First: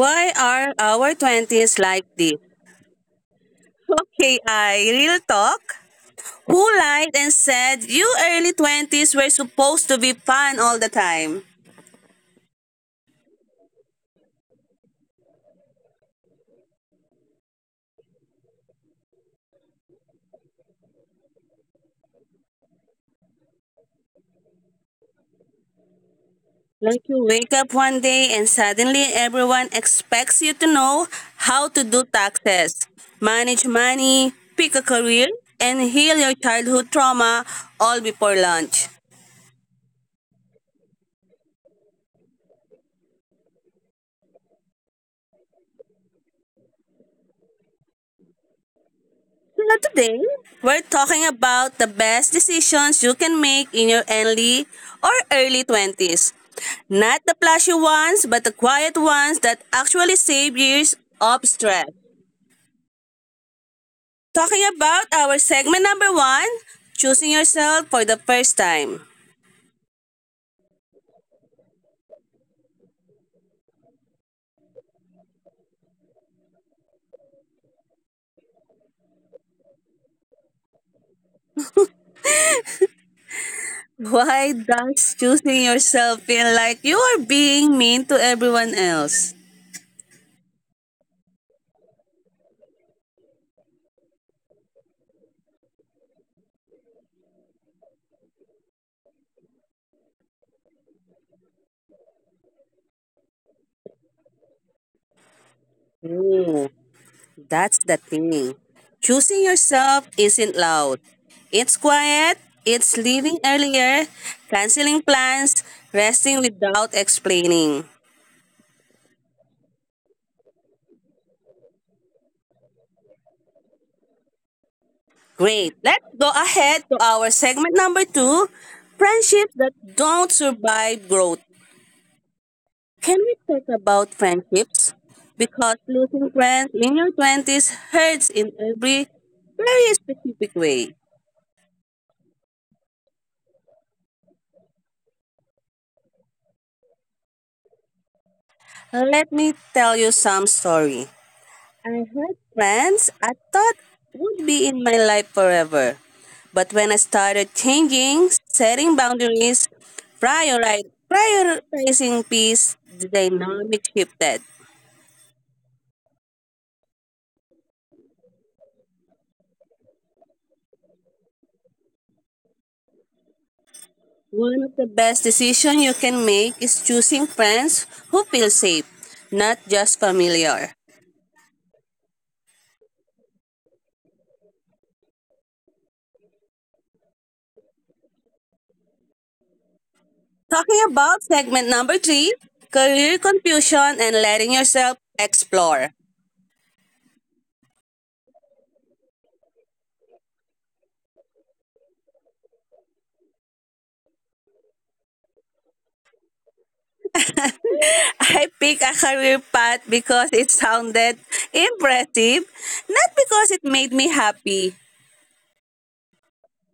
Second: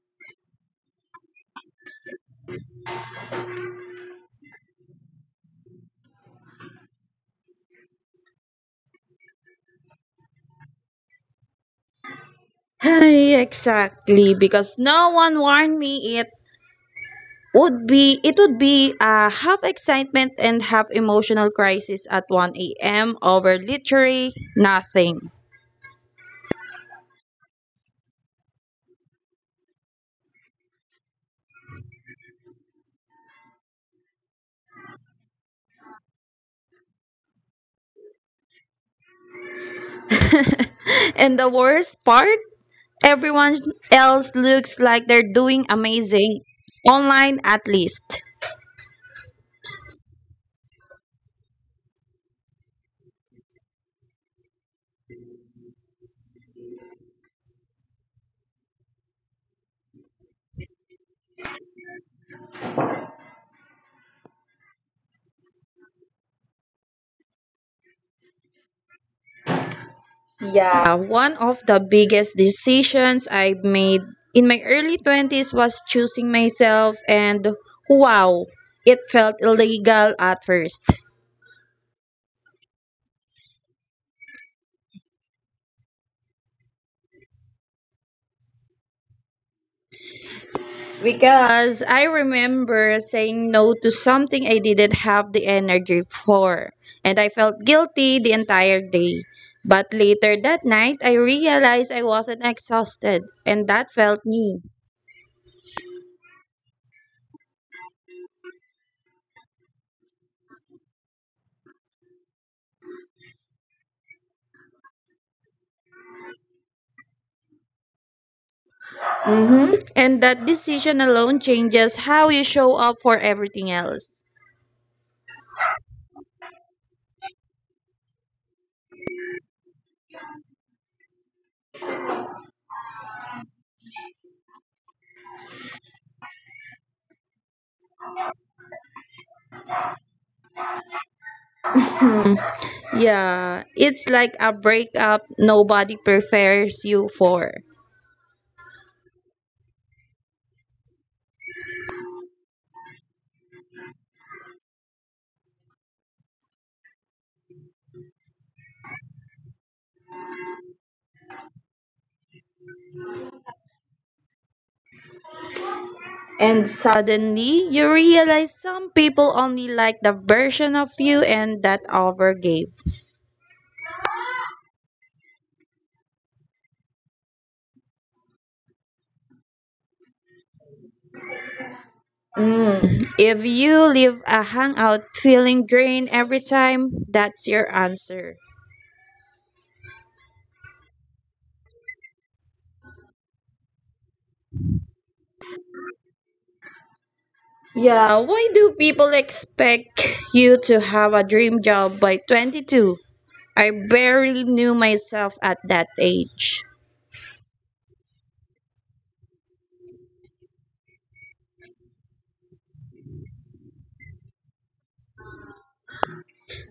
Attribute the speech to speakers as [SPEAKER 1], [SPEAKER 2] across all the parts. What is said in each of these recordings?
[SPEAKER 1] Why are our 20s like this? Okay, I real talk. Who lied and said you early 20s were supposed to be fun all the time?
[SPEAKER 2] Ay, exactly, because no one warned me it would be a half excitement and half emotional crisis at 1 a.m. over literally nothing.
[SPEAKER 1] Like you wake up one day and suddenly everyone expects you to know how to do taxes, manage money, pick a career, and heal your childhood trauma all before lunch.
[SPEAKER 2] And the worst part, everyone else looks like they're doing amazing online, at least.
[SPEAKER 1] So today, we're talking about the best decisions you can make in your early 20s. Not the flashy ones, but the quiet ones that actually save years of stress. Talking about our segment number one, choosing yourself for the first time.
[SPEAKER 2] Yeah, one of the biggest decisions I made in my early 20s was choosing myself, and wow, it felt illegal at first.
[SPEAKER 1] Why does choosing yourself feel like you are being mean to everyone else?
[SPEAKER 2] Because I remember saying no to something I didn't have the energy for, and I felt guilty the entire day. But later that night, I realized I wasn't exhausted, and that felt new.
[SPEAKER 1] That's the thing. Choosing yourself isn't loud. It's quiet, it's leaving earlier, canceling plans, resting without explaining.
[SPEAKER 2] And that decision alone changes how you show up for everything else.
[SPEAKER 1] Great. Let's go ahead to our segment number two, friendships that don't survive growth. Can we talk about friendships? Because losing friends in your 20s hurts in every very specific way.
[SPEAKER 2] Yeah, it's like a breakup nobody prepares you for.
[SPEAKER 1] Let me tell you some story. I had plans I thought would be in my life forever. But when I started changing, setting boundaries, prioritizing peace, the dynamic shifted.
[SPEAKER 2] And suddenly, you realize some people only like the version of you and that overgave.
[SPEAKER 1] One of the best decisions you can make is choosing friends who feel safe, not just familiar.
[SPEAKER 2] Mm. If you leave a hangout feeling drained every time, that's your answer.
[SPEAKER 1] Talking about segment number three, career confusion and letting yourself explore.
[SPEAKER 2] Yeah, why do people expect you to have a dream job by 22? I barely knew myself at that age.
[SPEAKER 1] I picked a career path because it sounded impressive, not because it made me happy.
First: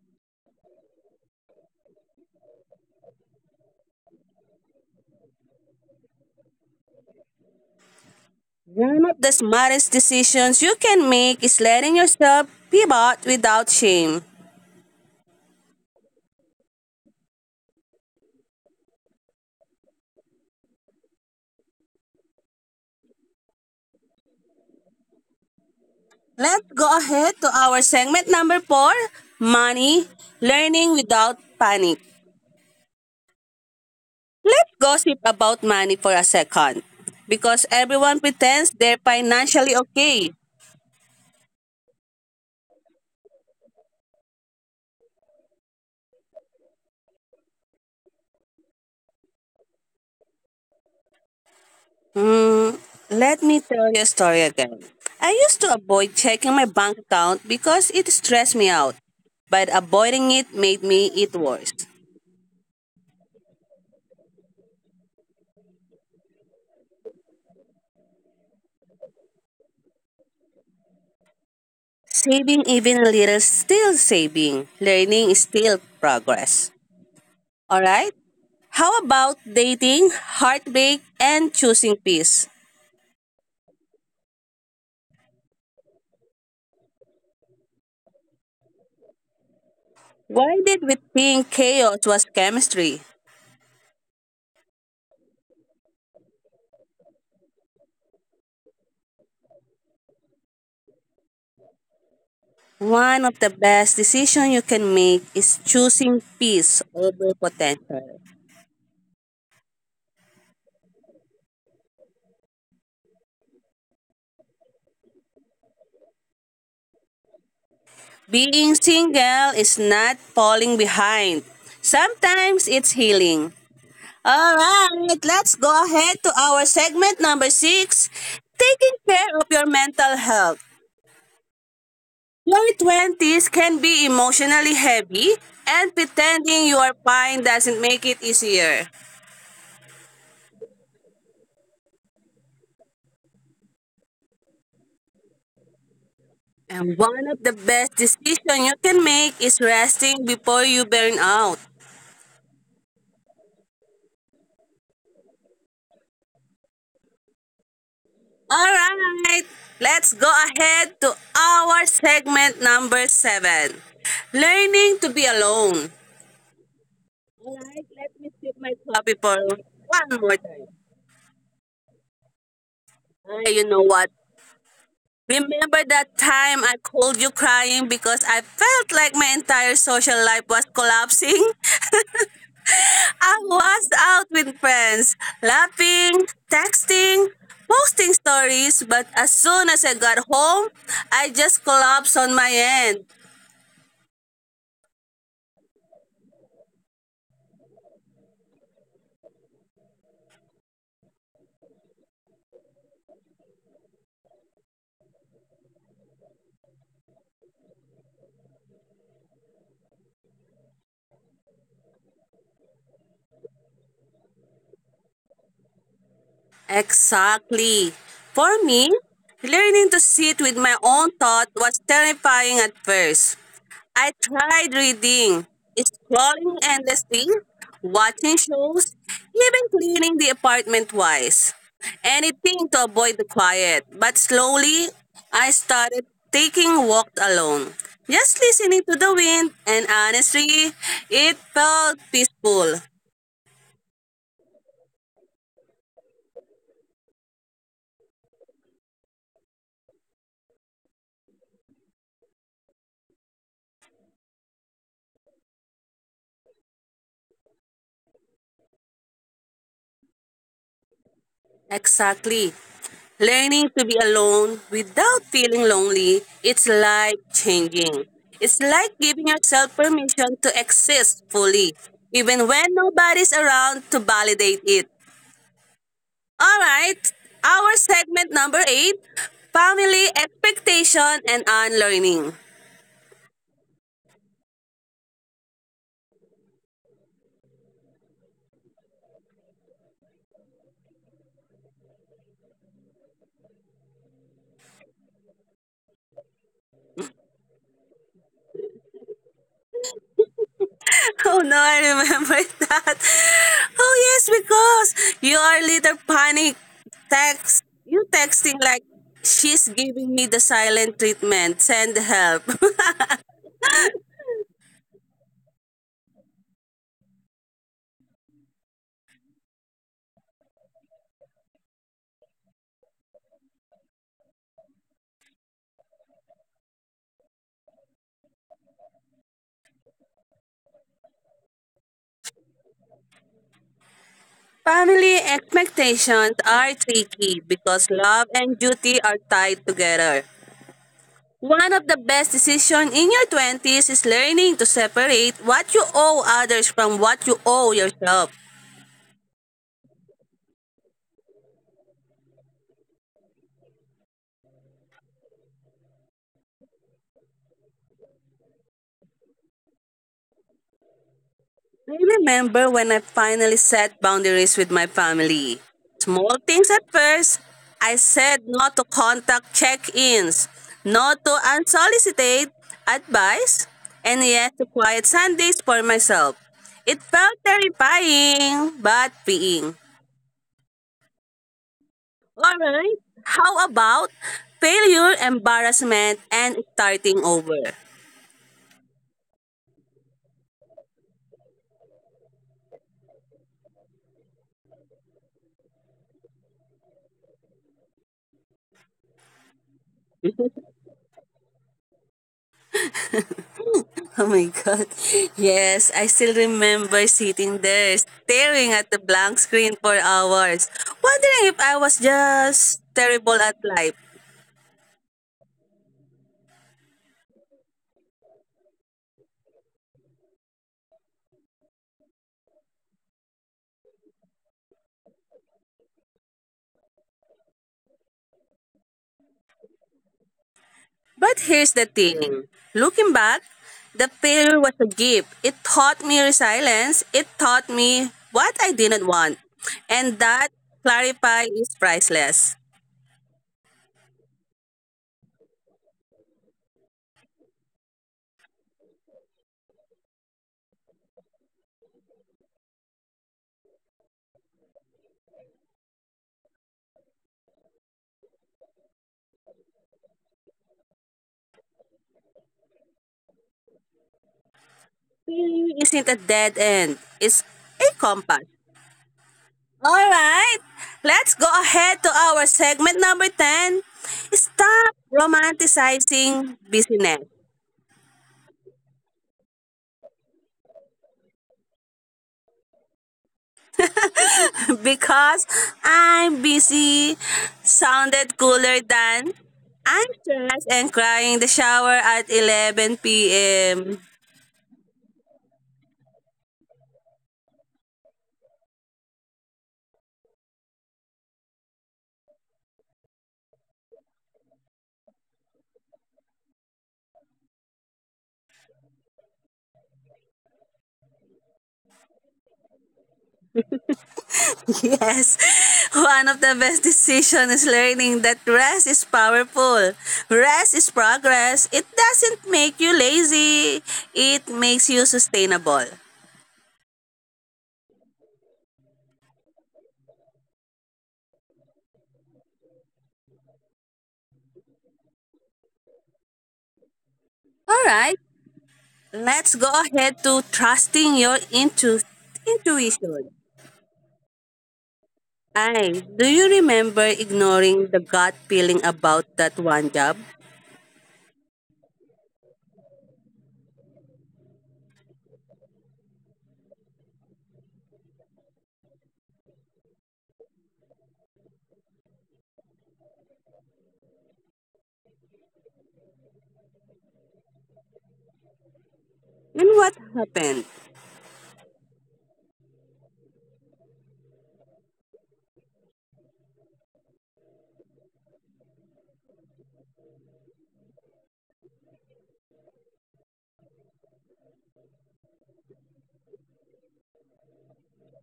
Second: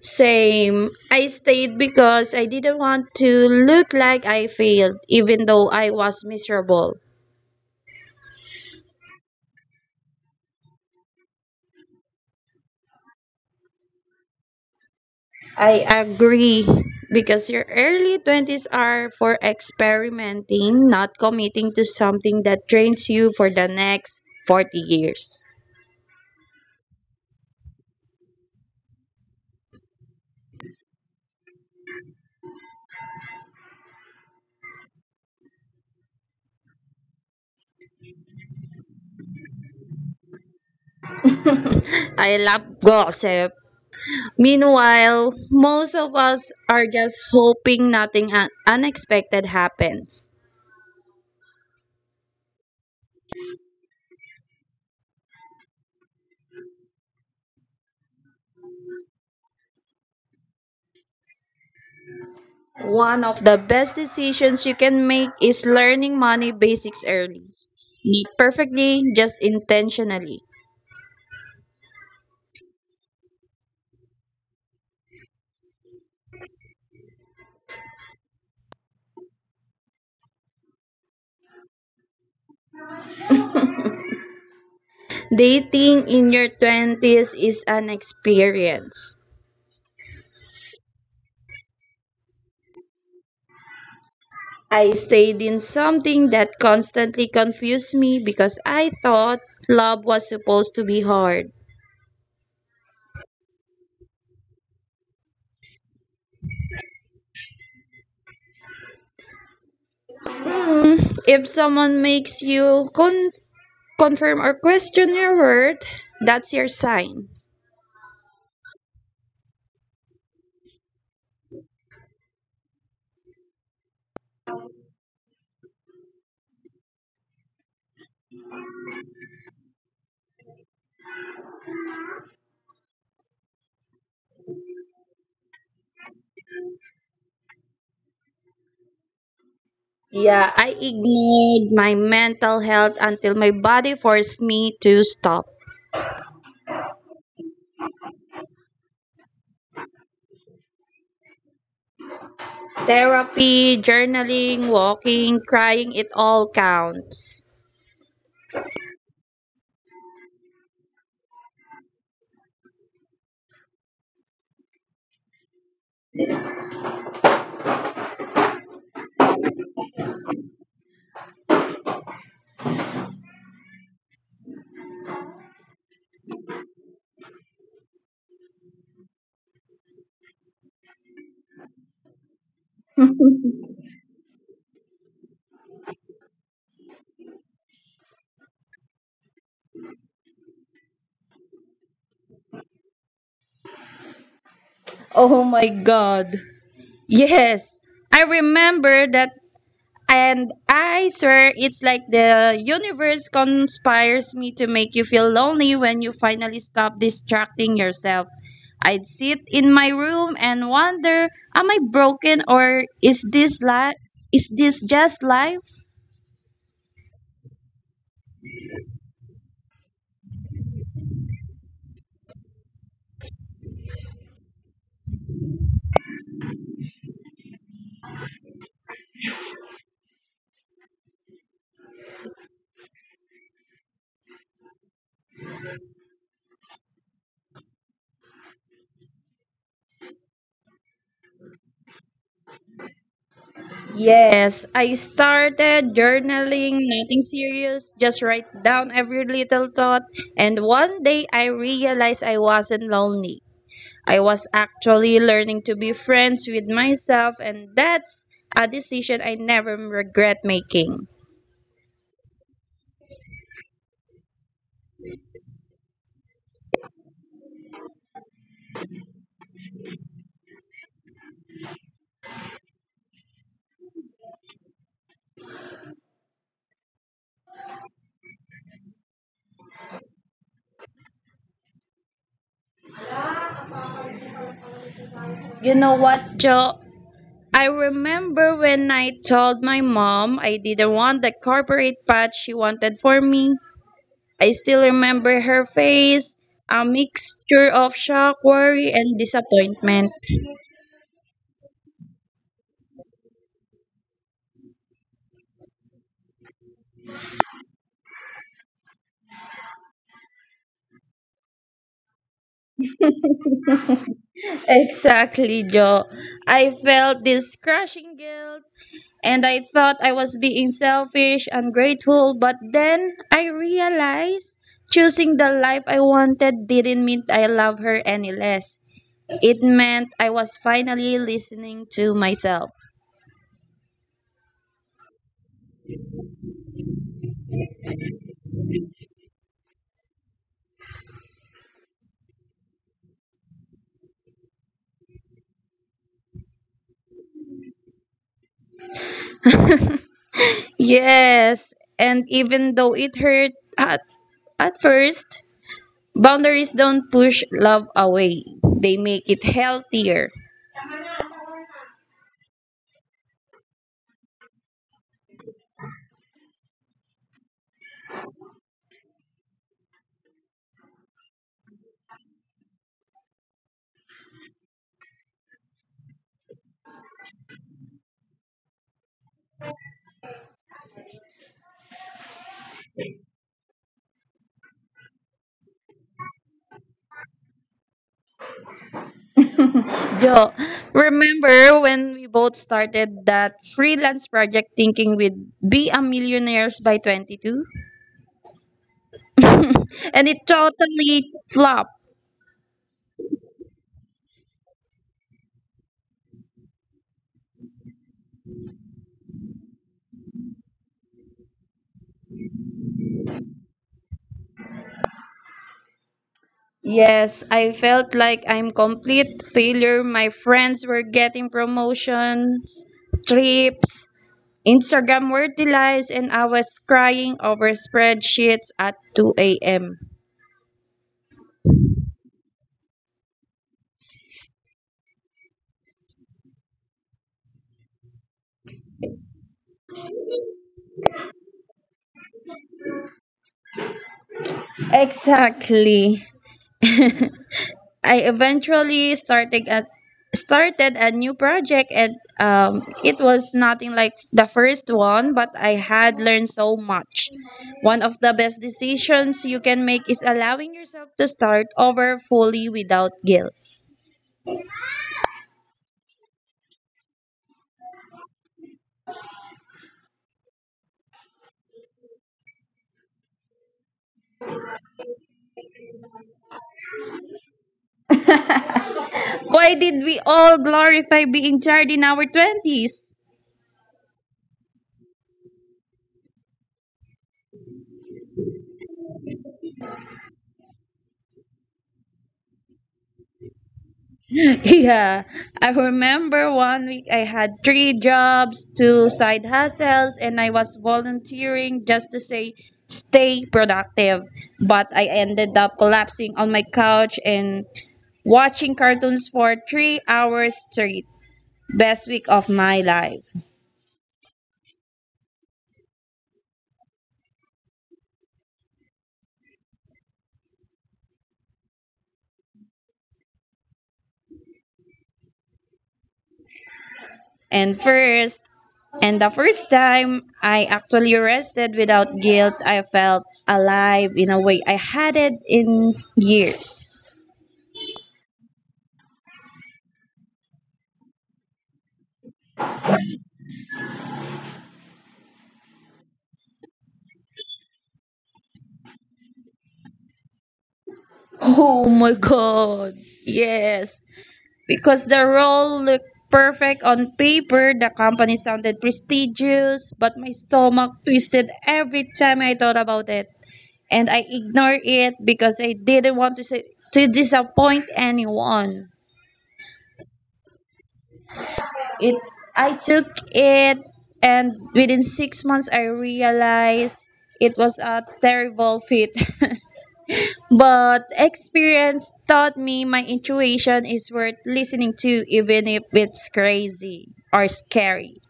[SPEAKER 2] Same. I stayed because I didn't want to look like I failed, even though I was miserable.
[SPEAKER 1] One of the smartest decisions you can make is letting yourself pivot without shame.
[SPEAKER 2] I agree. Because your early 20s are for experimenting, not committing to something that drains you for the next 40 years.
[SPEAKER 1] Let's go ahead to our segment number four, money, learning without panic. Let's gossip about money for a second because everyone pretends they're financially okay.
[SPEAKER 2] I love gossip. Meanwhile, most of us are just hoping nothing unexpected happens.
[SPEAKER 1] Let me tell you a story again. I used to avoid checking my bank account because it stressed me out, but avoiding it made me it worse.
[SPEAKER 2] One of the best decisions you can make is learning money basics early. Not perfectly, just intentionally.
[SPEAKER 1] Saving even a little is still saving. Learning is still progress. All right? How about dating, heartbreak, and choosing peace?
[SPEAKER 2] Dating in your 20s is an experience.
[SPEAKER 1] Why did we think chaos was chemistry?
[SPEAKER 2] I stayed in something that constantly confused me because I thought love was supposed to be hard.
[SPEAKER 1] One of the best decisions you can make is choosing peace over potential.
[SPEAKER 2] If someone makes you confirm or question your worth, that's your sign.
[SPEAKER 1] Being single is not falling behind. Sometimes it's healing. All right, let's go ahead to our segment number six, taking care of your mental health. Your twenties can be emotionally heavy, and pretending you are fine doesn't make it easier.
[SPEAKER 2] Yeah, I ignored my mental health until my body forced me to stop.
[SPEAKER 1] And one of the best decisions you can make is resting before you burn out.
[SPEAKER 2] Therapy, journaling, walking, crying, it all counts.
[SPEAKER 1] All right, let's go ahead to our segment number seven, learning to be alone. All right, let me sip my coffee for one more time. Ah, you know what? Remember that time I called you crying because I felt like my entire social life was collapsing? I was out with friends, laughing, texting, posting stories, but as soon as I got home, I just collapsed on my end.
[SPEAKER 2] Oh my god. Yes. I remember that. And I swear, it's like the universe conspires me to make you feel lonely when you finally stop distracting yourself. I'd sit in my room and wonder, am I broken or is this life? Is this just life?
[SPEAKER 1] Exactly. For me, learning to sit with my own thought was terrifying at first. I tried reading, scrolling endlessly, watching shows, even cleaning the apartment twice. Anything to avoid the quiet. But slowly, I started taking walks alone. Just listening to the wind, and honestly, it felt peaceful.
[SPEAKER 2] Yes, I started journaling, nothing serious, just write down every little thought. And one day I realized I wasn't lonely. I was actually learning to be friends with myself, and that's a decision I never regret making.
[SPEAKER 1] Exactly. Learning to be alone without feeling lonely, it's life changing. It's like giving yourself permission to exist fully, even when nobody's around to validate it. All right, our segment number eight, family expectation and unlearning.
[SPEAKER 2] Joe, I remember when I told my mom I didn't want the corporate path she wanted for me. I still remember her face, a mixture of shock, worry, and disappointment.
[SPEAKER 1] Oh no, I remember that. Oh yes, because you are little panic text. You texting like, she's giving me the silent treatment. Send help.
[SPEAKER 2] Exactly, Joe. I felt this crushing guilt, and I thought I was being selfish, ungrateful, but then I realized choosing the life I wanted didn't mean I loved her any less. It meant I was finally listening to myself.
[SPEAKER 1] Family expectations are tricky because love and duty are tied together. One of the best decisions in your 20s is learning to separate what you owe others from what you owe yourself.
[SPEAKER 2] Yes, and even though it hurt at, at first, boundaries don't push love away. They make it healthier.
[SPEAKER 1] I remember when I finally set boundaries with my family. Small things at first. I said no to contact check ins, no to unsolicited advice, and yes to quiet Sundays for myself. It felt terrifying, but freeing. Alright, how about failure, embarrassment, and starting over?
[SPEAKER 2] Yo, remember when we both started that freelance project thinking we'd be a millionaires by 22? And it totally flopped.
[SPEAKER 1] Oh my god. Yes, I still remember sitting there staring at the blank screen for hours, wondering if I was just terrible at life.
[SPEAKER 2] Yes, I felt like I'm complete failure. My friends were getting promotions, trips, Instagram worthy lives, and I was crying over spreadsheets at 2 a.m.
[SPEAKER 1] But here's the thing, looking back, the failure was a gift. It taught me resilience, it taught me what I didn't want. And that clarify is priceless.
[SPEAKER 2] Exactly. I eventually started a new project, and it was nothing like the first one, but I had learned so much. One of the best decisions you can make is allowing yourself to start over fully without guilt.
[SPEAKER 1] Failure isn't a dead end, it's a compass. All right, let's go ahead to our segment number 10. Stop romanticizing busyness.
[SPEAKER 2] Why did we all glorify being tired in our 20s?
[SPEAKER 1] Because I'm busy sounded cooler than I'm stressed and crying in the shower at 11 p.m.
[SPEAKER 2] Yeah, I remember one week I had three jobs, two side hustles, and I was volunteering just to say stay productive. But I ended up collapsing on my couch and watching cartoons for 3 hours straight. Best week of my life.
[SPEAKER 1] Yes, one of the best decisions is learning that rest is powerful. Rest is progress. It doesn't make you lazy, it makes you sustainable.
[SPEAKER 2] And first, and the first time I actually rested without guilt, I felt alive in a way I hadn't in years.
[SPEAKER 1] All right. Let's go ahead to trusting your intuition. I, do you remember ignoring the gut feeling about that one job?
[SPEAKER 2] Oh my god. Yes. Because the role looked perfect on paper, the company sounded prestigious, but my stomach twisted every time I thought about it. And I ignored it because I didn't want to say, to disappoint anyone.
[SPEAKER 1] And what happened?
[SPEAKER 2] It I took it, and within 6 months I realized it was a terrible fit. But experience taught me my intuition is worth listening to, even if it's crazy or scary.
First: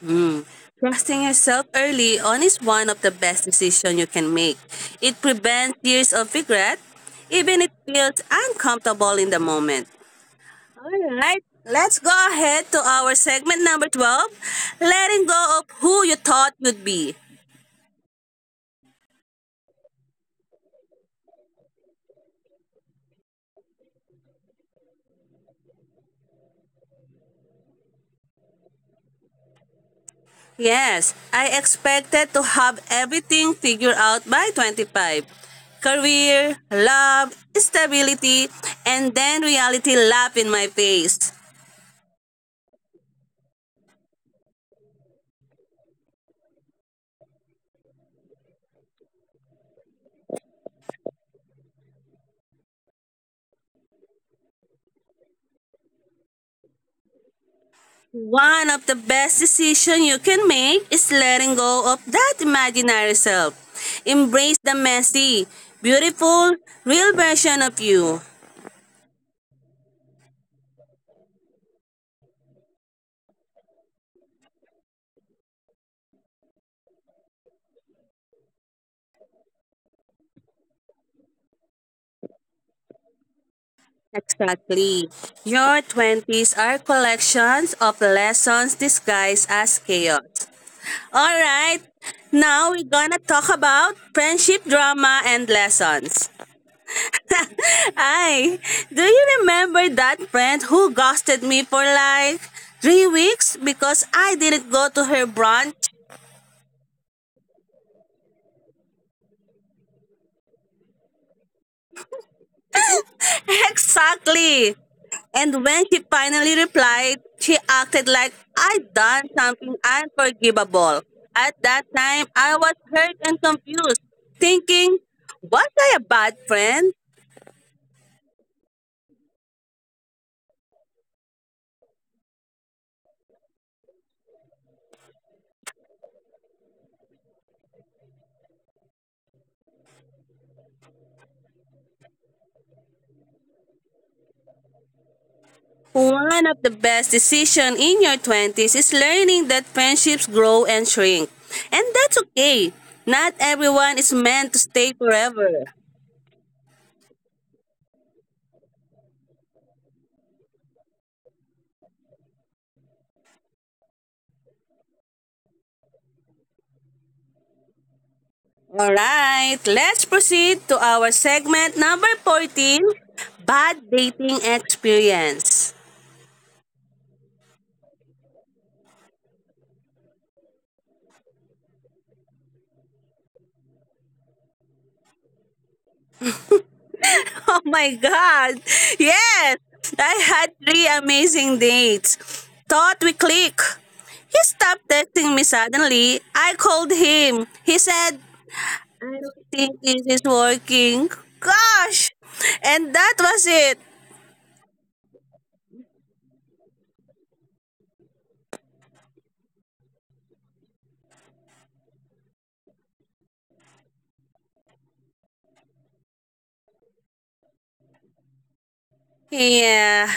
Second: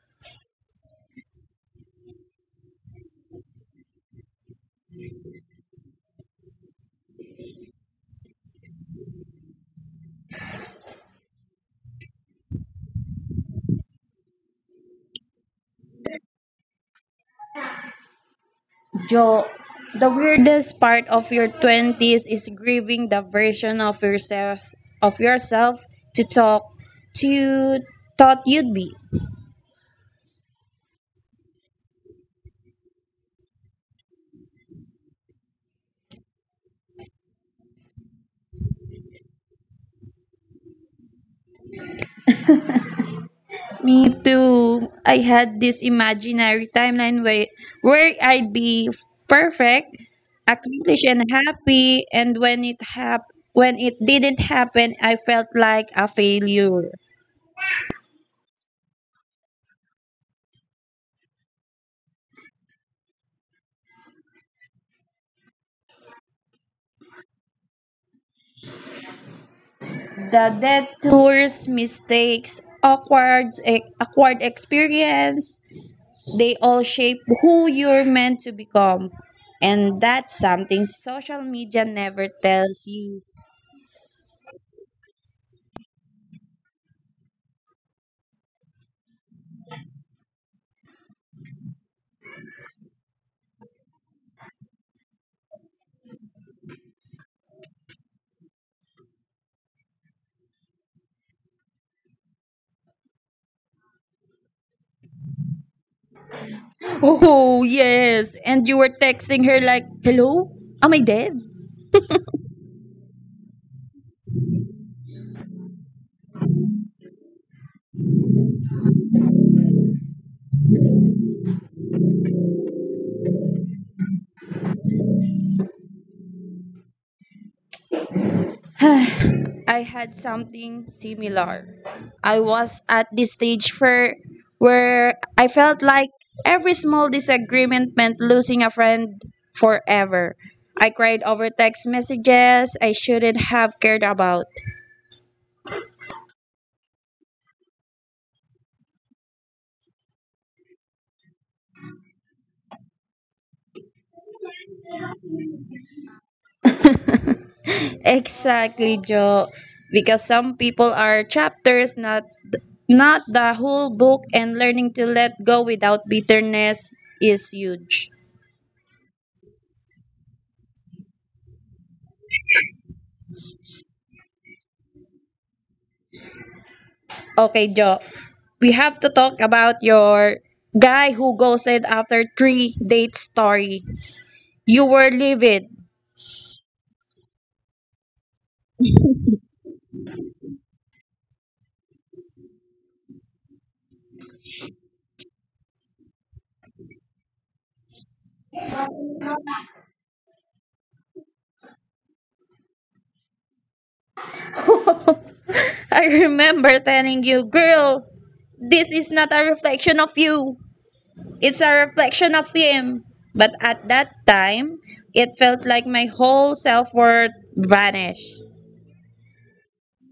[SPEAKER 1] Hmm. Trusting yourself early on is one of the best decisions you can make. It prevents years of regret, even if it feels uncomfortable in the moment. All right, let's go ahead to our segment number 12, letting go of who you thought would be.
[SPEAKER 2] Joe, the weirdest part of your 20s is grieving the version of yourself to talk to you thought you'd be.
[SPEAKER 1] Yes, I expected to have everything figured out by 25. Career, love, stability, and then reality laughed in my face.
[SPEAKER 2] Me too. I had this imaginary timeline where I'd be perfect, accomplished, and happy. And when it didn't happen, I felt like a failure.
[SPEAKER 1] One of the best decisions you can make is letting go of that imaginary self. Embrace the messy, beautiful, real version of you.
[SPEAKER 2] The detours, mistakes, awkward experience, they all shape who you're meant to become. And that's something social media never tells you.
[SPEAKER 1] Exactly. Your 20s are collections of lessons disguised as chaos. All right. Now we're gonna talk about friendship drama and lessons. I, do you remember that friend who ghosted me for like 3 weeks because I didn't go to her brunch?
[SPEAKER 2] Oh, yes. And you were texting her like, "Hello? Am I dead?"
[SPEAKER 1] Exactly. And when she finally replied, she acted like I'd done something unforgivable. At that time, I was hurt and confused, thinking, was I a bad friend?
[SPEAKER 2] I had something similar. I was at this stage for where I felt like every small disagreement meant losing a friend forever. I cried over text messages I shouldn't have cared about.
[SPEAKER 1] One of the best decisions in your 20s is learning that friendships grow and shrink. And that's okay. Not everyone is meant to stay forever.
[SPEAKER 2] Exactly, Joe. Because some people are chapters, not the whole book, and learning to let go without bitterness is huge.
[SPEAKER 1] All right, let's proceed to our segment number 14, Bad Dating Experience.
[SPEAKER 2] Okay, Joe. We have to talk about your guy who ghosted after three date story. You were livid.
[SPEAKER 1] Oh my God! Yes! I had three amazing dates. Thought we click. He stopped texting me suddenly. I called him. He said, I don't think this is working. Gosh! And that was it.
[SPEAKER 2] I remember telling you, "Girl, this is not a reflection of you. It's a reflection of him." But at that time, it felt like my whole self worth vanished.
[SPEAKER 1] Yeah,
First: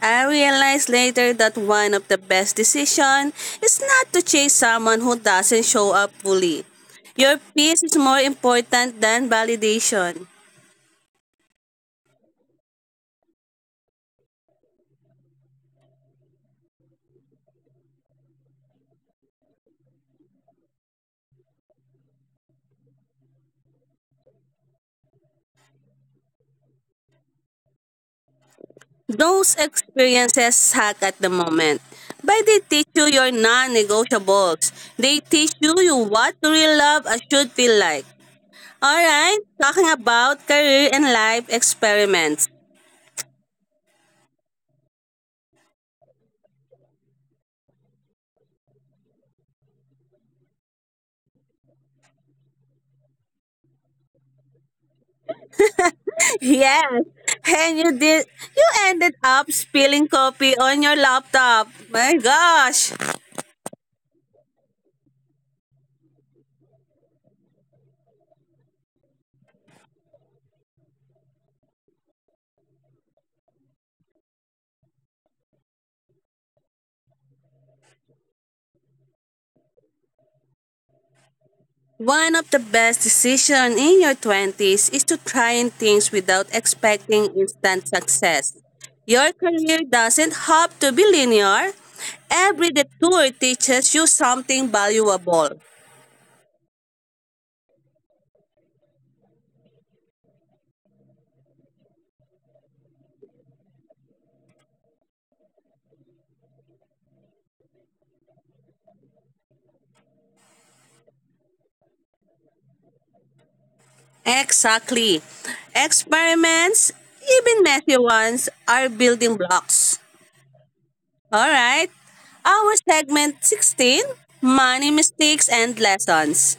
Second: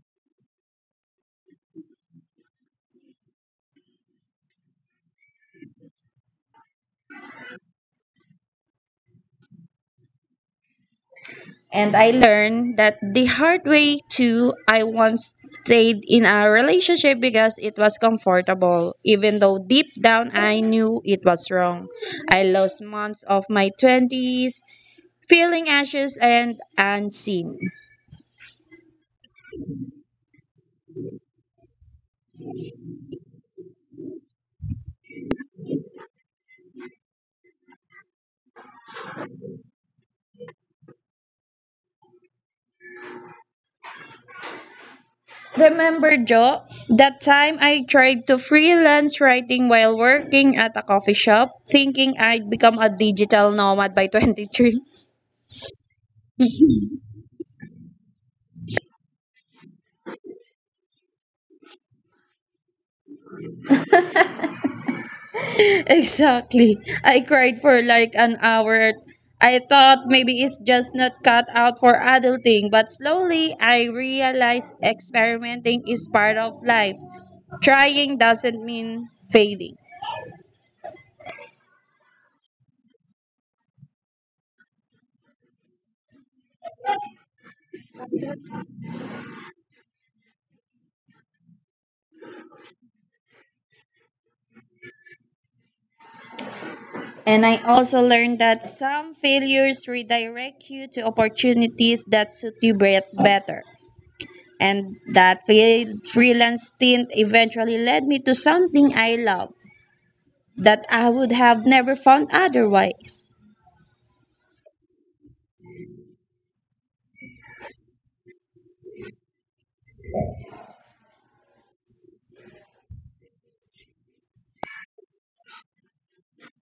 [SPEAKER 1] I realized later that one of the best decisions is not to chase someone who doesn't show up fully. Your peace is more important than validation.
[SPEAKER 2] And I learned that the hard way too. I once stayed in a relationship because it was comfortable, even though deep down I knew it was wrong. I lost months of my 20s feeling anxious and unseen.
[SPEAKER 1] Those experiences suck at the moment, but they teach you your non negotiables. They teach you, you what real love should feel like. Alright, talking about career and life experiments.
[SPEAKER 2] Remember, Joe, that time I tried to freelance writing while working at a coffee shop, thinking I'd become a digital nomad by 23?
[SPEAKER 1] Yes. And you did, you ended up spilling coffee on your laptop. My gosh.
[SPEAKER 2] Exactly. I cried for like an hour. I thought maybe it's just not cut out for adulting, but slowly I realized experimenting is part of life. Trying doesn't mean failing.
[SPEAKER 1] One of the best decisions in your 20s is to trying things without expecting instant success. Your career doesn't have to be linear. Every detour teaches you something valuable.
[SPEAKER 2] And I also learned that some failures redirect you to opportunities that suit you better. And that freelance stint eventually led me to something I love, that I would have never found otherwise.
[SPEAKER 1] Exactly. Experiments, even messy ones, are building blocks. All right. Our segment 16, Money Mistakes and Lessons.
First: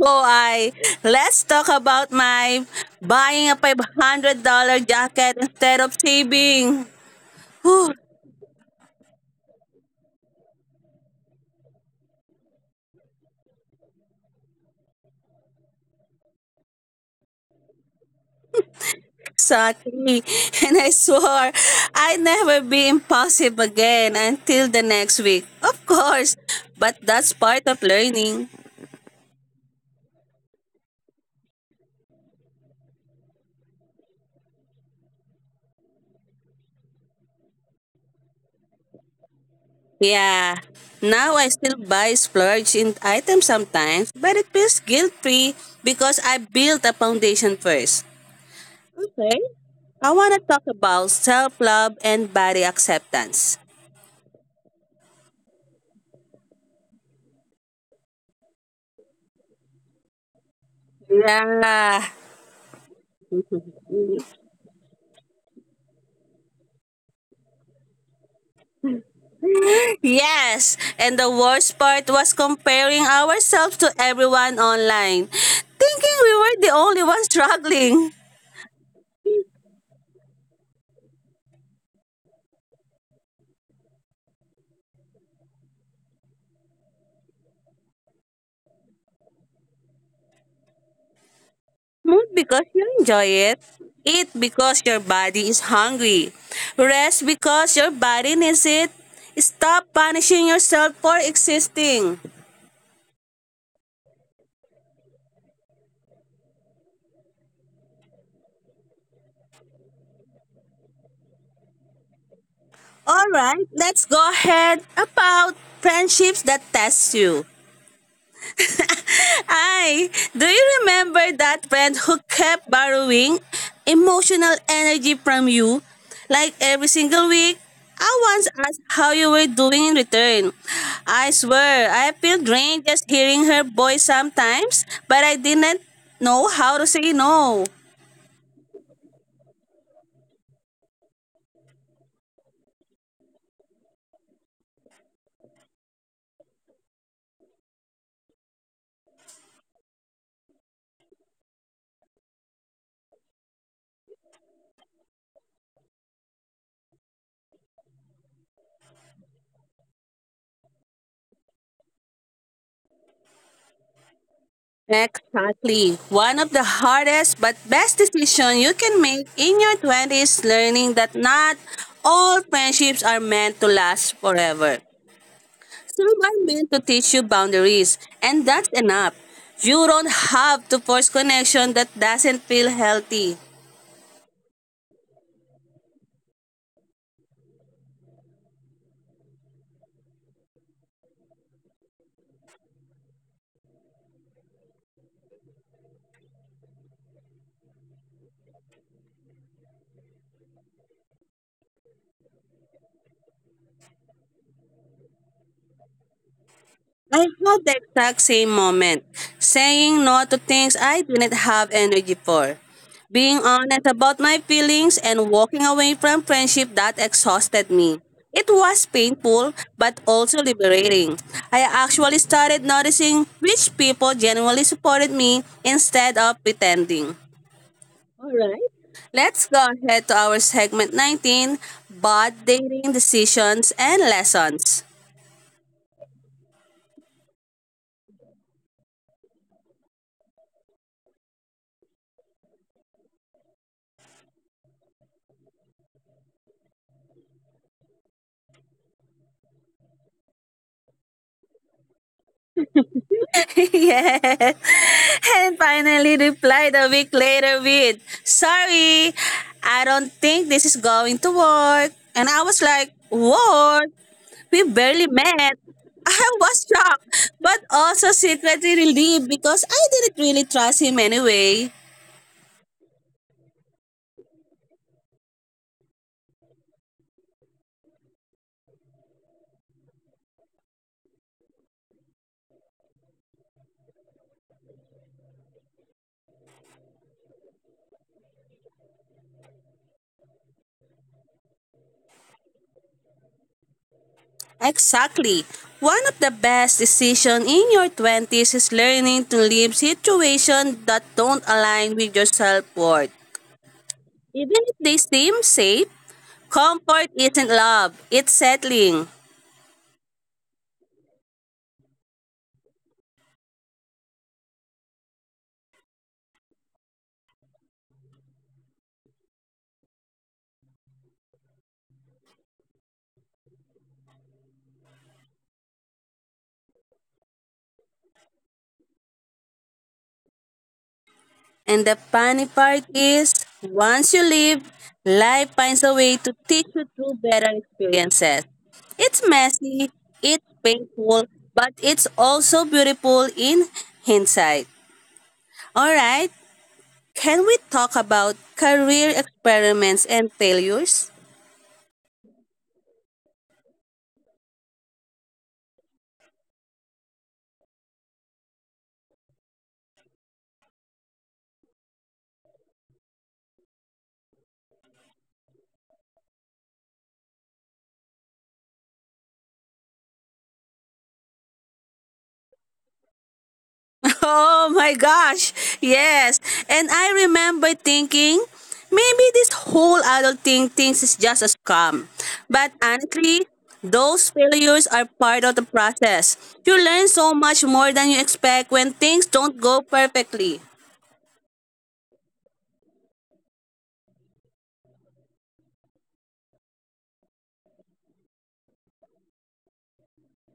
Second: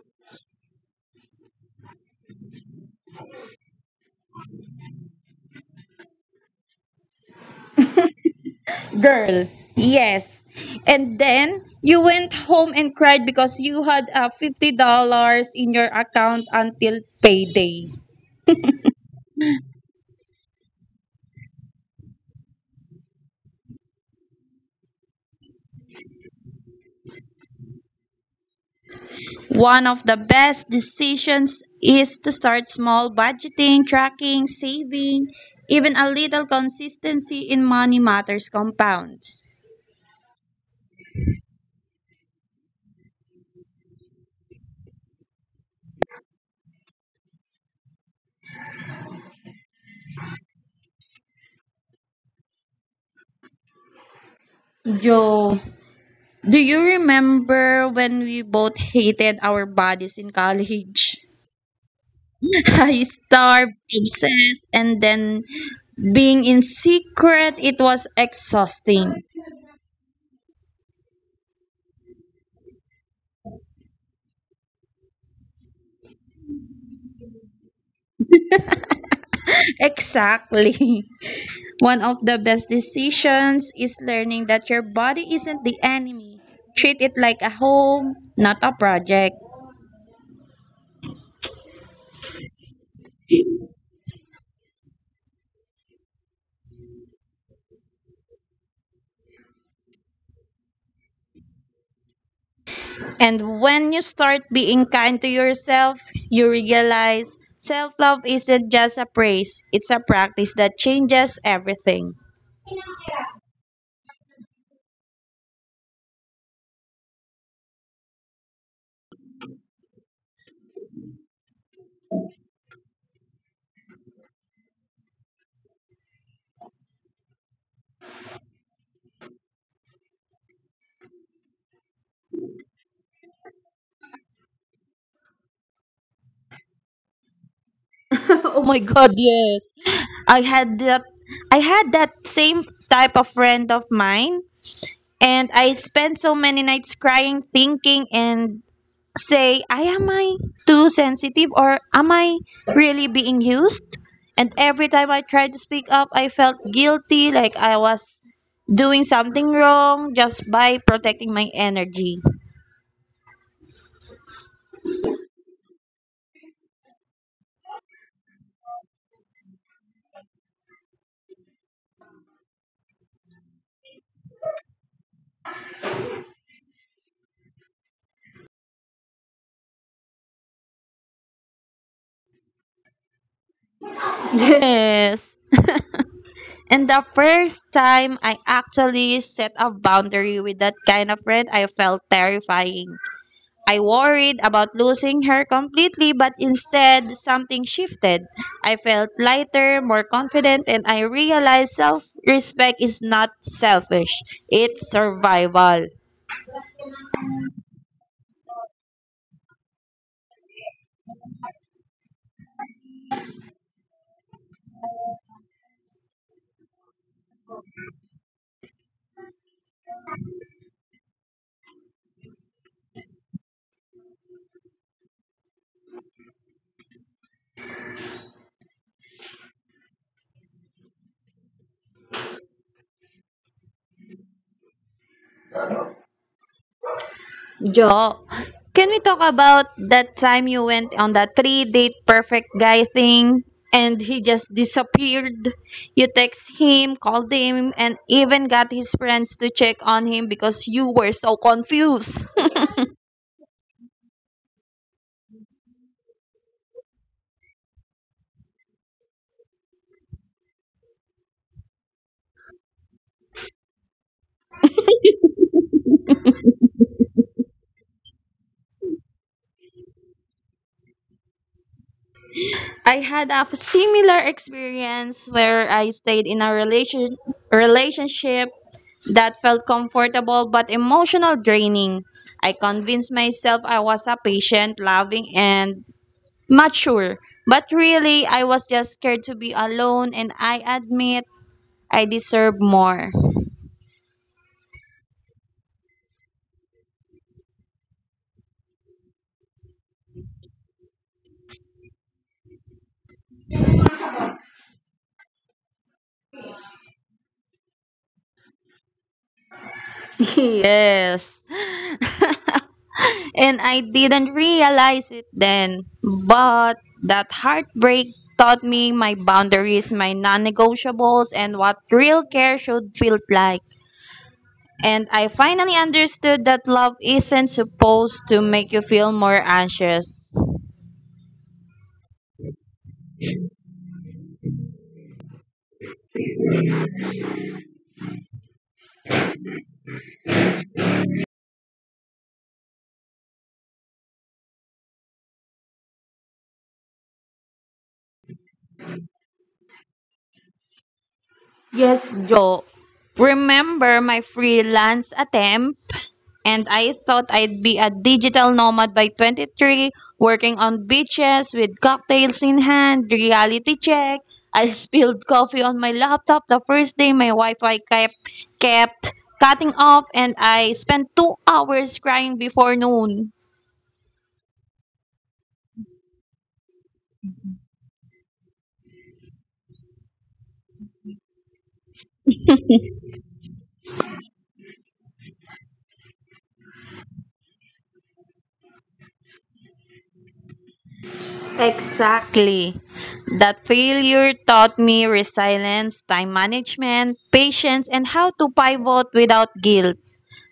[SPEAKER 1] Oh, I let's talk about my buying a $500 jacket instead of saving. Whew,
[SPEAKER 2] Girl, yes. And then you went home and cried because you had $50 in your account until payday.
[SPEAKER 1] exactly. And I swore I'd never be impulsive again until the next week. Of course, but that's part of learning.
[SPEAKER 2] One of the best decisions is to start small: budgeting, tracking, saving, even a little consistency in money matters compounds.
[SPEAKER 1] Yeah. Now I still buy splurge in items sometimes, but it feels guilt-free because I built a foundation first. Okay. I want to talk about self-love and body acceptance.
[SPEAKER 2] Yo, do you remember when we both hated our bodies in college?
[SPEAKER 1] Yeah.
[SPEAKER 2] I starved, obsessed, and then being in secret, it was exhausting.
[SPEAKER 1] Yes. And the worst part was comparing ourselves to everyone online, thinking we were the only ones struggling.
[SPEAKER 2] Exactly. One of the best decisions is learning that your body isn't the enemy. Treat it like a home, not a project.
[SPEAKER 1] Move because you enjoy it. Eat because your body is hungry. Rest because your body needs it. Stop punishing yourself for existing.
[SPEAKER 2] And when you start being kind to yourself, you realize self love isn't just a praise, it's a practice that changes everything.
[SPEAKER 1] All right, let's go ahead about friendships that test you. Hi, do you remember that friend who kept borrowing emotional energy from you? Like every single week, I once asked how you were doing in return. I swear, I feel drained just hearing her voice sometimes, but I didn't know how to say no.
[SPEAKER 2] Oh my god, yes. I had that I had that same type of friend of mine, and I spent so many nights crying, thinking and say, I am I too sensitive, or am I really being used? And every time I tried to speak up, I felt guilty, like I was doing something wrong just by protecting my energy.
[SPEAKER 1] Exactly. One of the hardest but best decisions you can make in your 20s, learning that not all friendships are meant to last forever. Some are meant to teach you boundaries, and that's enough. You don't have to force connection that doesn't feel healthy.
[SPEAKER 2] Yes. Yes. And the first time I actually set a boundary with that kind of friend, I felt terrifying. I worried about losing her completely, but instead, something shifted. I felt lighter, more confident, and I realized self respect is not selfish, it's survival.
[SPEAKER 1] I had the exact same moment, saying no to things I didn't have energy for, being honest about my feelings, and walking away from friendship that exhausted me. It was painful, but also liberating. I actually started noticing which people genuinely supported me instead of pretending. All right. Let's go ahead to our segment 19, Bad Dating Decisions and Lessons.
[SPEAKER 2] Jo, oh, can we talk about that time you went on that three date perfect guy thing and he just disappeared? You text him, called him, and even got his friends to check on him because you were so confused.
[SPEAKER 1] Yeah. And finally replied a week later with, Sorry, I don't think this is going to work. And I was like, What? We barely met. I was shocked, but also secretly relieved because I didn't really trust him anyway.
[SPEAKER 2] I had a similar experience where I stayed in a relationship that felt comfortable but emotional draining. I convinced myself I was a patient, loving, and mature. But really, I was just scared to be alone, and I admit I deserve more.
[SPEAKER 1] Exactly. One of the best decisions in your twenties is learning to leave situations that don't align with your self-worth. Even if they seem safe, comfort isn't love, it's settling.
[SPEAKER 2] Yes. And I didn't realize it then, but that heartbreak taught me my boundaries, my non negotiables, and what real care should feel like. And I finally understood that love isn't supposed to make you feel more anxious.
[SPEAKER 1] And the funny part is, once you leave, life finds a way to teach you through better experiences. It's messy, it's painful, but it's also beautiful in hindsight. All right, can we talk about career experiments and failures?
[SPEAKER 2] Yes, Joe. Remember my freelance attempt? And I thought I'd be a digital nomad by 23, working on beaches with cocktails in hand. Reality check. I spilled coffee on my laptop the first day, my Wi-Fi kept cutting off, and I spent 2 hours crying before noon.
[SPEAKER 1] Oh my gosh, yes. And I remember thinking, maybe this whole adulting thing is just a scam. But honestly, those failures are part of the process. You learn so much more than you expect when things don't go perfectly.
[SPEAKER 2] Exactly. That failure taught me resilience, time management, patience, and how to pivot without guilt.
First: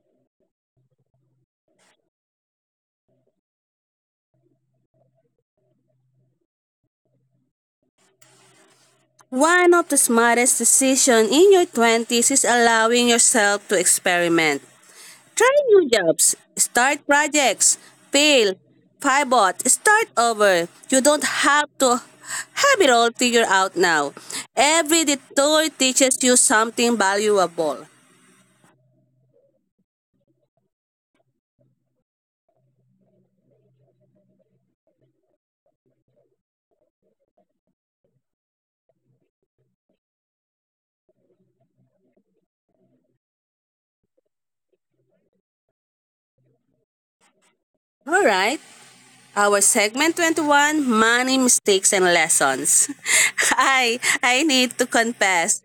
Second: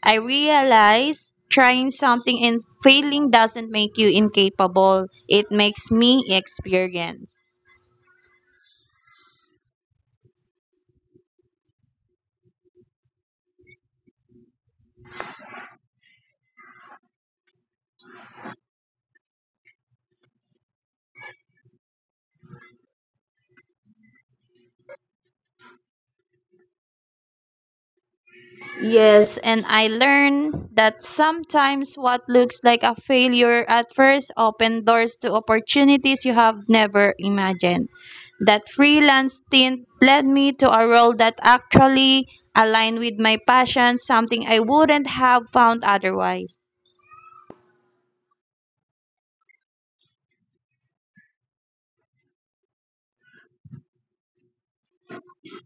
[SPEAKER 2] I realized trying something and failing doesn't make you incapable, it makes me experienced.
[SPEAKER 1] One of the smartest decisions in your 20s is allowing yourself to experiment. Try new jobs, start projects, fail, pivot, start over. You don't have to have it all figured out now. Every detour teaches you something valuable.
[SPEAKER 2] Yes, and I learned that sometimes what looks like a failure at first open doors to opportunities you have never imagined. That freelance stint led me to a role that actually aligned with my passion, something I wouldn't have found otherwise.
[SPEAKER 1] All right, our segment 21 money mistakes and lessons. I need to confess.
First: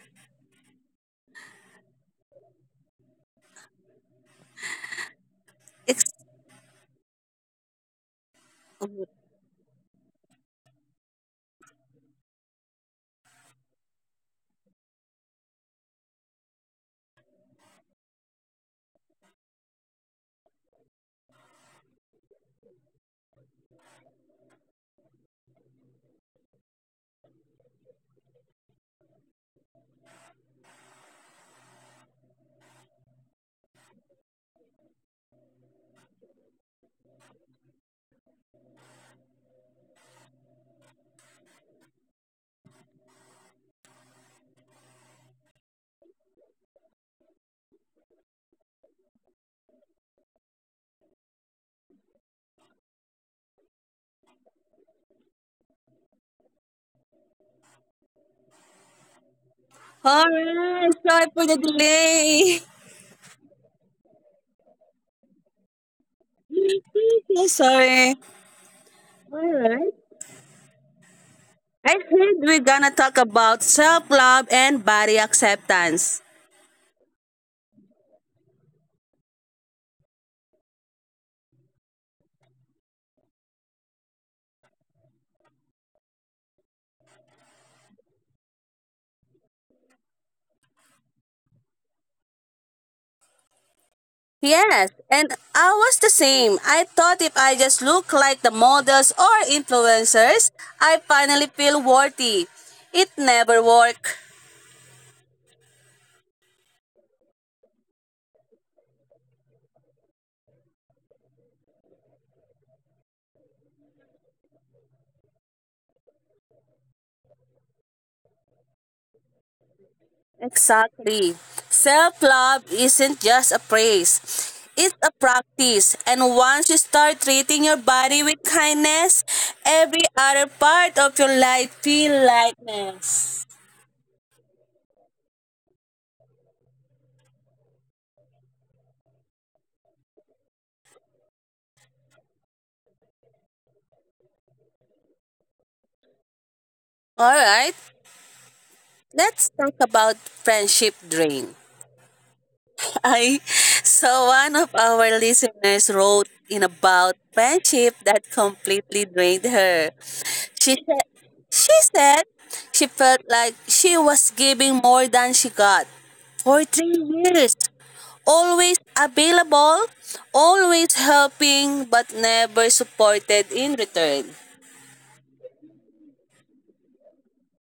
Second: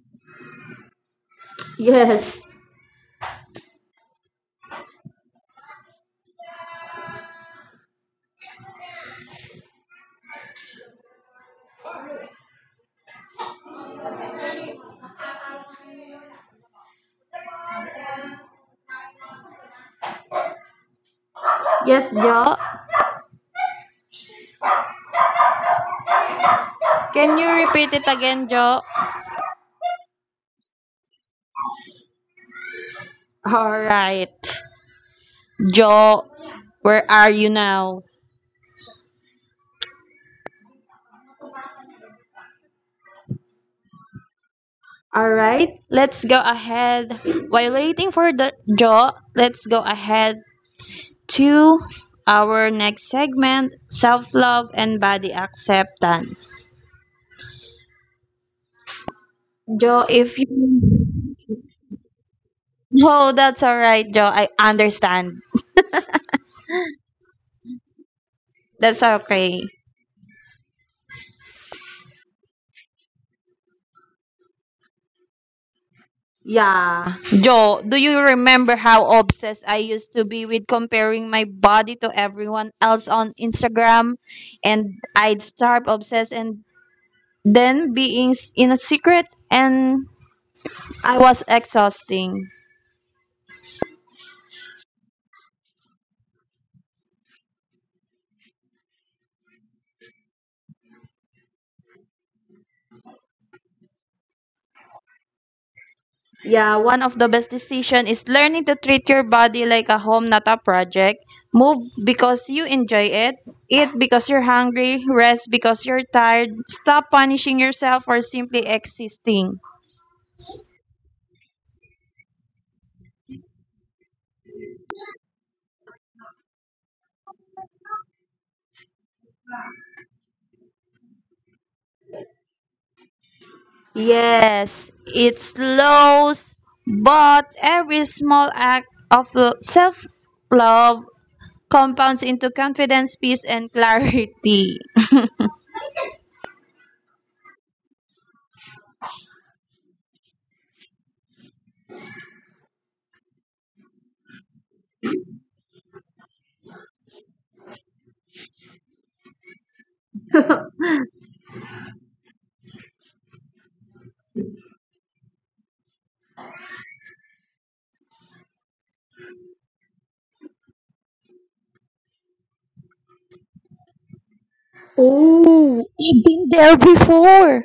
[SPEAKER 2] Yes.
[SPEAKER 1] It's
[SPEAKER 2] Yes, Jo. Can you repeat it again, Jo? All right. Right. Jo, where are you now? All right, let's go ahead. While waiting for the Joe, let's go ahead to our next segment, self-love and body acceptance. Joe,
[SPEAKER 1] all
[SPEAKER 2] if you
[SPEAKER 1] right, sorry for the delay.
[SPEAKER 2] no, that's all right, Joe. I understand.
[SPEAKER 1] So sorry.
[SPEAKER 2] That's
[SPEAKER 1] All
[SPEAKER 2] okay.
[SPEAKER 1] right. I think we're gonna talk about self love and body acceptance.
[SPEAKER 2] Yeah. Joe, do you remember how obsessed I used to be with comparing my body to everyone else on Instagram? And I'd start obsessed and then being in a secret and I was exhausting.
[SPEAKER 1] Yes, and I was the same. I thought if I just look like the models or influencers, I finally feel worthy. It never worked.
[SPEAKER 2] Yeah, one of the best decision is learning to treat your body like a home, not a project. Move because you enjoy it. Eat because you're hungry. Rest because you're tired. Stop punishing yourself for simply existing.
[SPEAKER 1] Exactly. Self love isn't just a praise, it's a practice. And once you start treating your body with kindness, every other part of your life feel lightness.
[SPEAKER 2] Yes, it slows, but every small act of self love compounds into confidence, peace, and clarity.
[SPEAKER 1] All right. Let's talk about friendship drain. I so one of our listeners wrote in about friendship that completely drained her. She said, she said she felt like she was giving more than she got for 3 years. Always available, always helping, but never supported in return.
[SPEAKER 2] Oh, I've been there before.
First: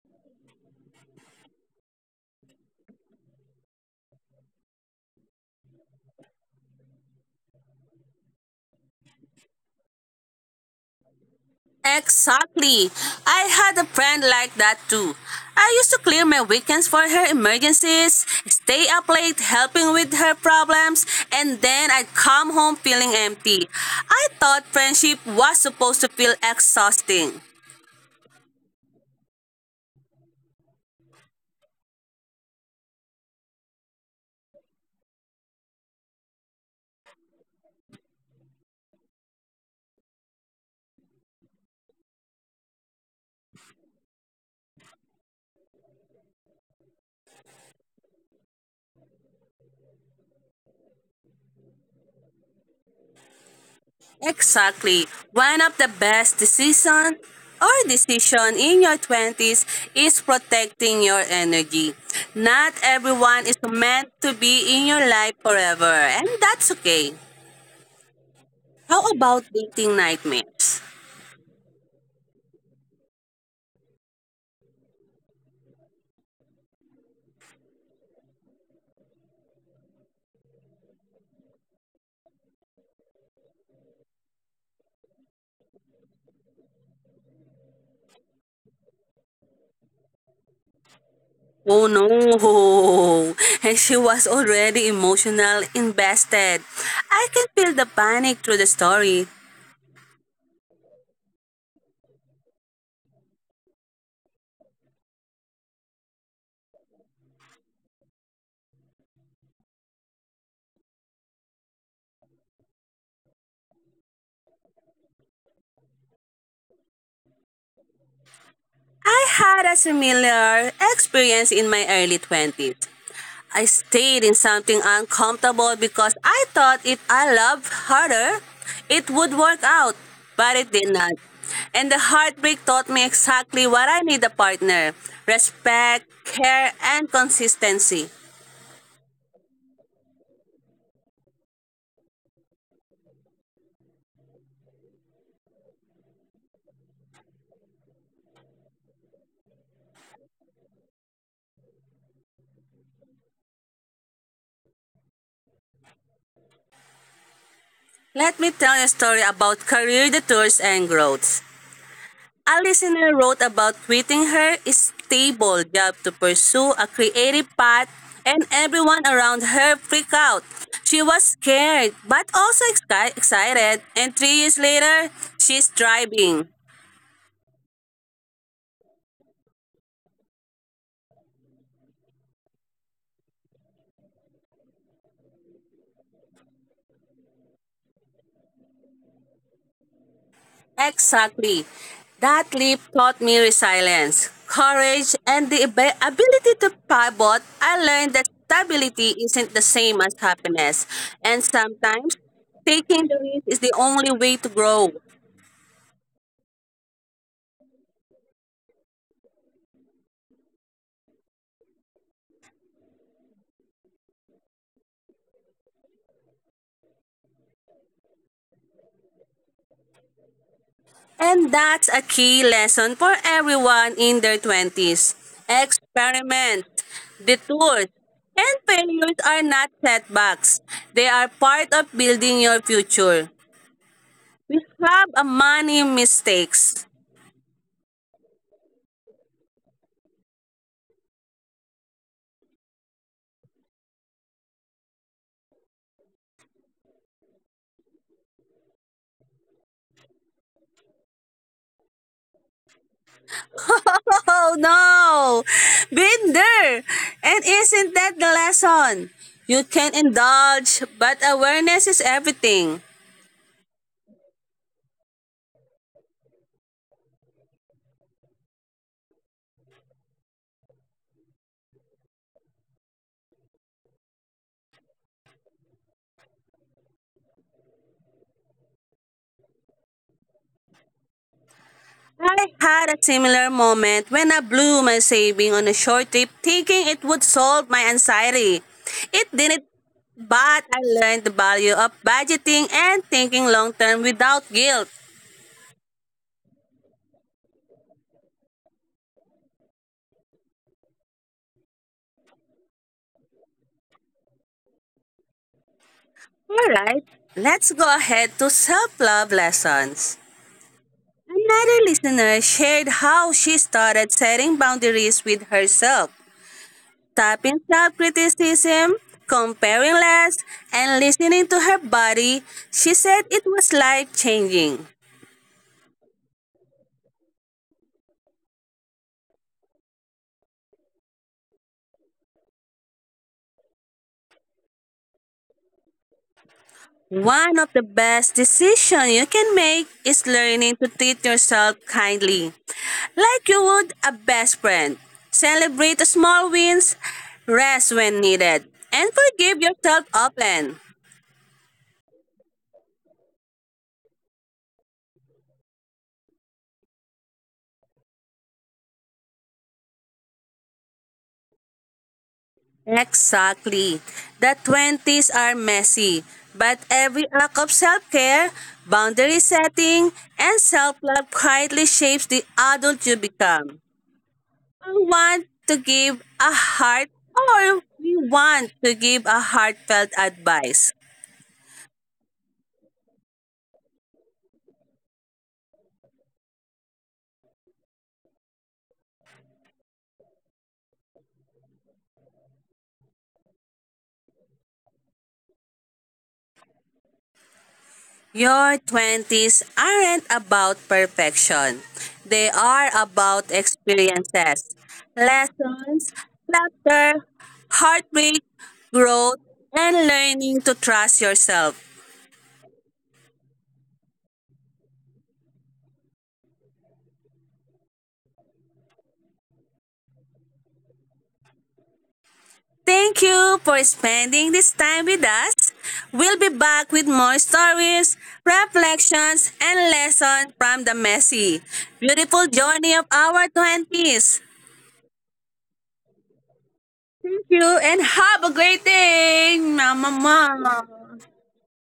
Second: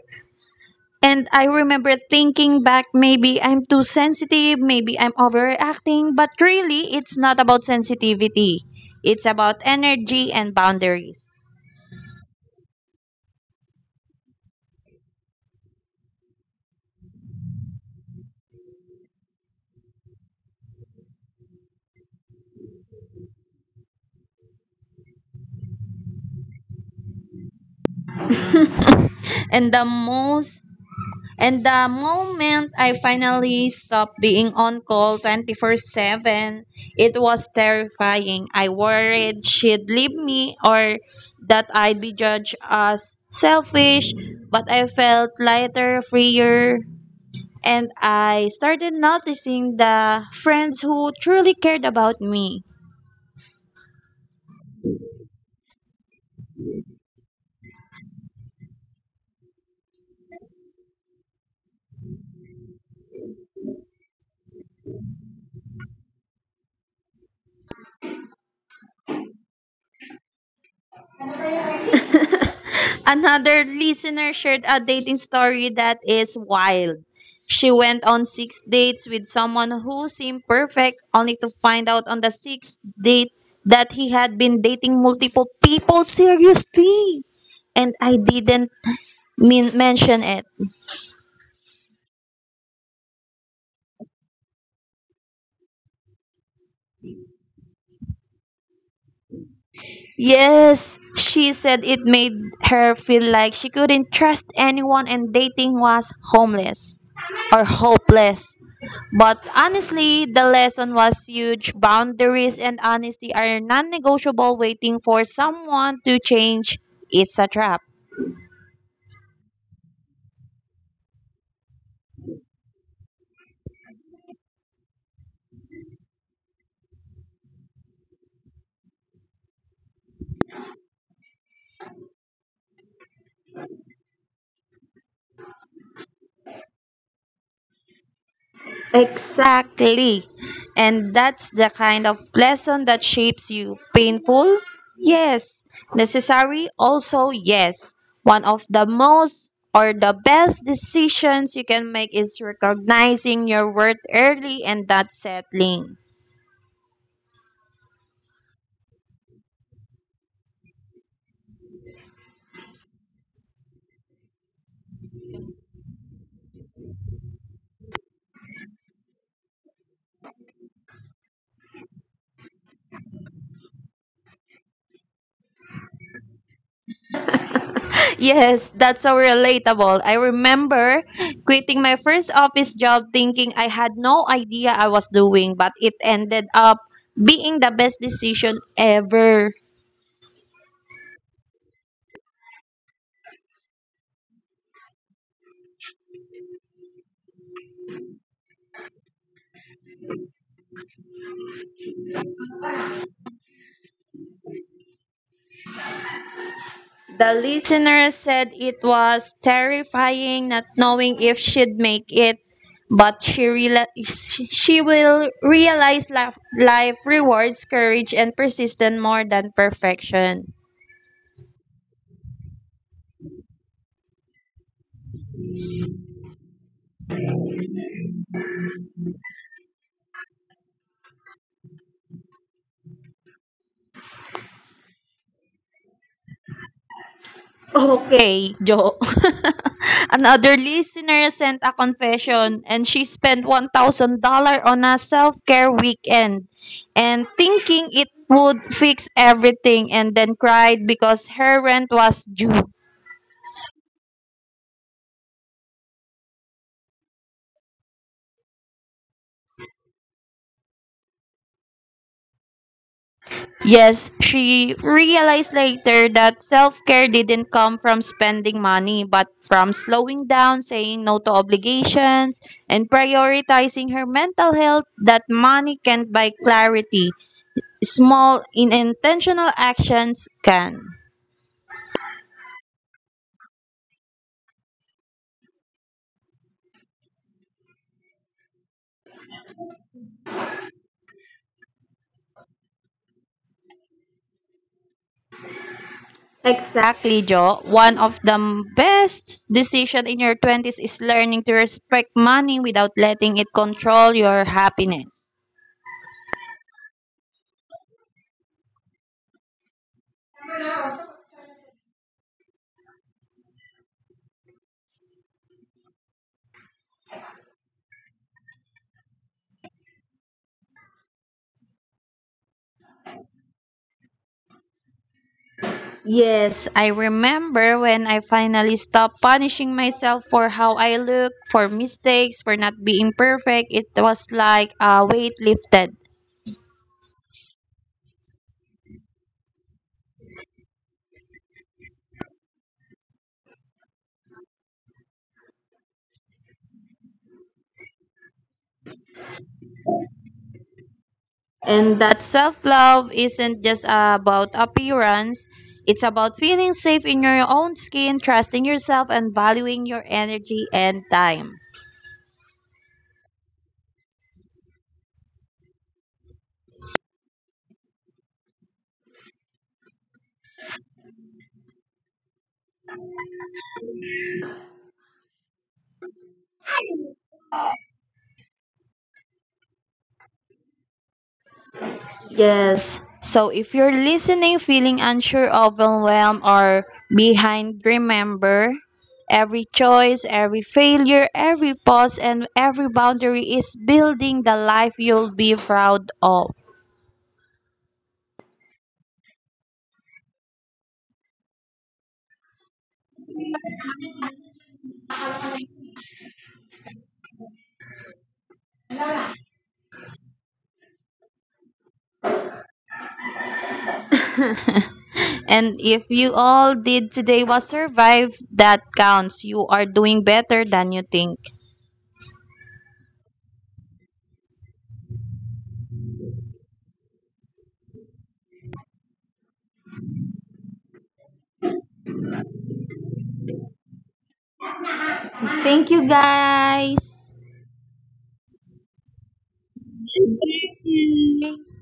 [SPEAKER 2] And I remember thinking back, maybe I'm too sensitive, maybe I'm overreacting, but really, it's not about sensitivity. It's about energy and boundaries.
[SPEAKER 1] Exactly. I had a friend like that too. I used to clear my weekends for her emergencies, stay up late helping with her problems, and then I'd come home feeling empty. I thought friendship was supposed to feel exhausting.
[SPEAKER 2] And the most and the moment I finally stopped being on call 24/7, it was terrifying. I worried she'd leave me or that I'd be judged as selfish, but I felt lighter, freer, and I started noticing the friends who truly cared about me.
[SPEAKER 1] Exactly. One of the best decisions or decision in your 20s is protecting your energy. Not everyone is meant to be in your life forever, and that's okay. How about dating nightmares?
[SPEAKER 2] Another listener shared a dating story that is wild. She went on six dates with someone who seemed perfect, only to find out on the sixth date that he had been dating multiple people seriously. And I didn't mean, mention it.
[SPEAKER 1] Oh no! And she was already emotional invested. I can feel the panic through the story.
[SPEAKER 2] Yes, she said it made her feel like she couldn't trust anyone and dating was homeless or hopeless. But honestly, the lesson was huge. Boundaries and honesty are non negotiable, waiting for someone to change. It's a trap.
[SPEAKER 1] I had a similar experience in my early 20s. I stayed in something uncomfortable because I thought if I loved harder, it would work out. But it did not. And the heartbreak taught me exactly what I need a partner, respect, care, and consistency.
[SPEAKER 2] Exactly. And that's the kind of lesson that shapes you. Painful? Yes. Necessary? Also, yes. One of the most or the best decisions you can make is recognizing your worth early and not settling.
[SPEAKER 1] Let me tell you a story about career detours and growth. A listener wrote about quitting her stable job to pursue a creative path, and everyone around her freaked out. She was scared, but also excited, and 3 years later, she's thriving.
[SPEAKER 2] Yes, that's so relatable. I remember quitting my first office job thinking I had no idea I was doing, but it ended up being the best decision ever.
[SPEAKER 1] Exactly. That leap taught me resilience, courage, and the ability to pivot. I learned that stability isn't the same as happiness. And sometimes taking the risk is the only way to grow.
[SPEAKER 2] The listener said it was terrifying not knowing if she'd make it, but she she will realize life, life rewards courage and persistence more than perfection.
[SPEAKER 1] And that's a key lesson for everyone in their 20s. Experiment, detours, and failures are not setbacks. They are part of building your future. We have a money mistakes.
[SPEAKER 2] Okay, Joe. Another listener sent a confession and she spent $1,000 on a self-care weekend and thinking it would fix everything and then cried because her rent was due.
[SPEAKER 1] Oh no! Been there! And isn't that the lesson? You can indulge, but awareness is everything.
[SPEAKER 2] Yes, she realized later that self care didn't come from spending money, but from slowing down, saying no to obligations, and prioritizing her mental health that money can't buy clarity. Small, intentional actions can.
[SPEAKER 1] I had a similar moment when I blew my saving on a short trip thinking it would solve my anxiety. It didn't, but I learned the value of budgeting and thinking long term without guilt.
[SPEAKER 2] Exactly. Exactly, Jo. One of the best decision in your 20s is learning to respect money without letting it control your happiness.
[SPEAKER 1] Alright, let's go ahead to self love lessons. Another listener shared how she started setting boundaries with herself, stopping self criticism, comparing less, and listening to her body. She said it was life changing.
[SPEAKER 2] Yes, I remember when I finally stopped punishing myself for how I look, for mistakes, for not being perfect. It was like a weight lifted.
[SPEAKER 1] One of the best decisions you can make is learning to treat yourself kindly, like you would a best friend. Celebrate the small wins, rest when needed, and forgive yourself often.
[SPEAKER 2] And that self love isn't just about appearance, it's about feeling safe in your own skin, trusting yourself, and valuing your energy and time.
[SPEAKER 1] Exactly. The 20s are messy, but every act of self care, boundary setting, and self love quietly shapes the adult you become. We want to give a heart, or we want to give a heartfelt advice.
[SPEAKER 2] Yes. So if you're listening feeling unsure, overwhelmed, or behind, remember every choice, every failure, every pause, and every boundary is building the life you'll be proud of.
[SPEAKER 1] Your 20s aren't about perfection. They are about experiences, lessons, laughter, heartbreak, growth, and learning to trust yourself.
[SPEAKER 2] And if you all did today was survive, that counts. You are doing better than you think.
[SPEAKER 1] Thank you for spending this time with us. We'll be back with more stories, reflections, and lessons from the messy, beautiful journey of our 20s.
[SPEAKER 2] Thank you guys.
[SPEAKER 1] Thank you and have a great day, Mama
[SPEAKER 2] Thank
[SPEAKER 1] Mom.
[SPEAKER 2] you.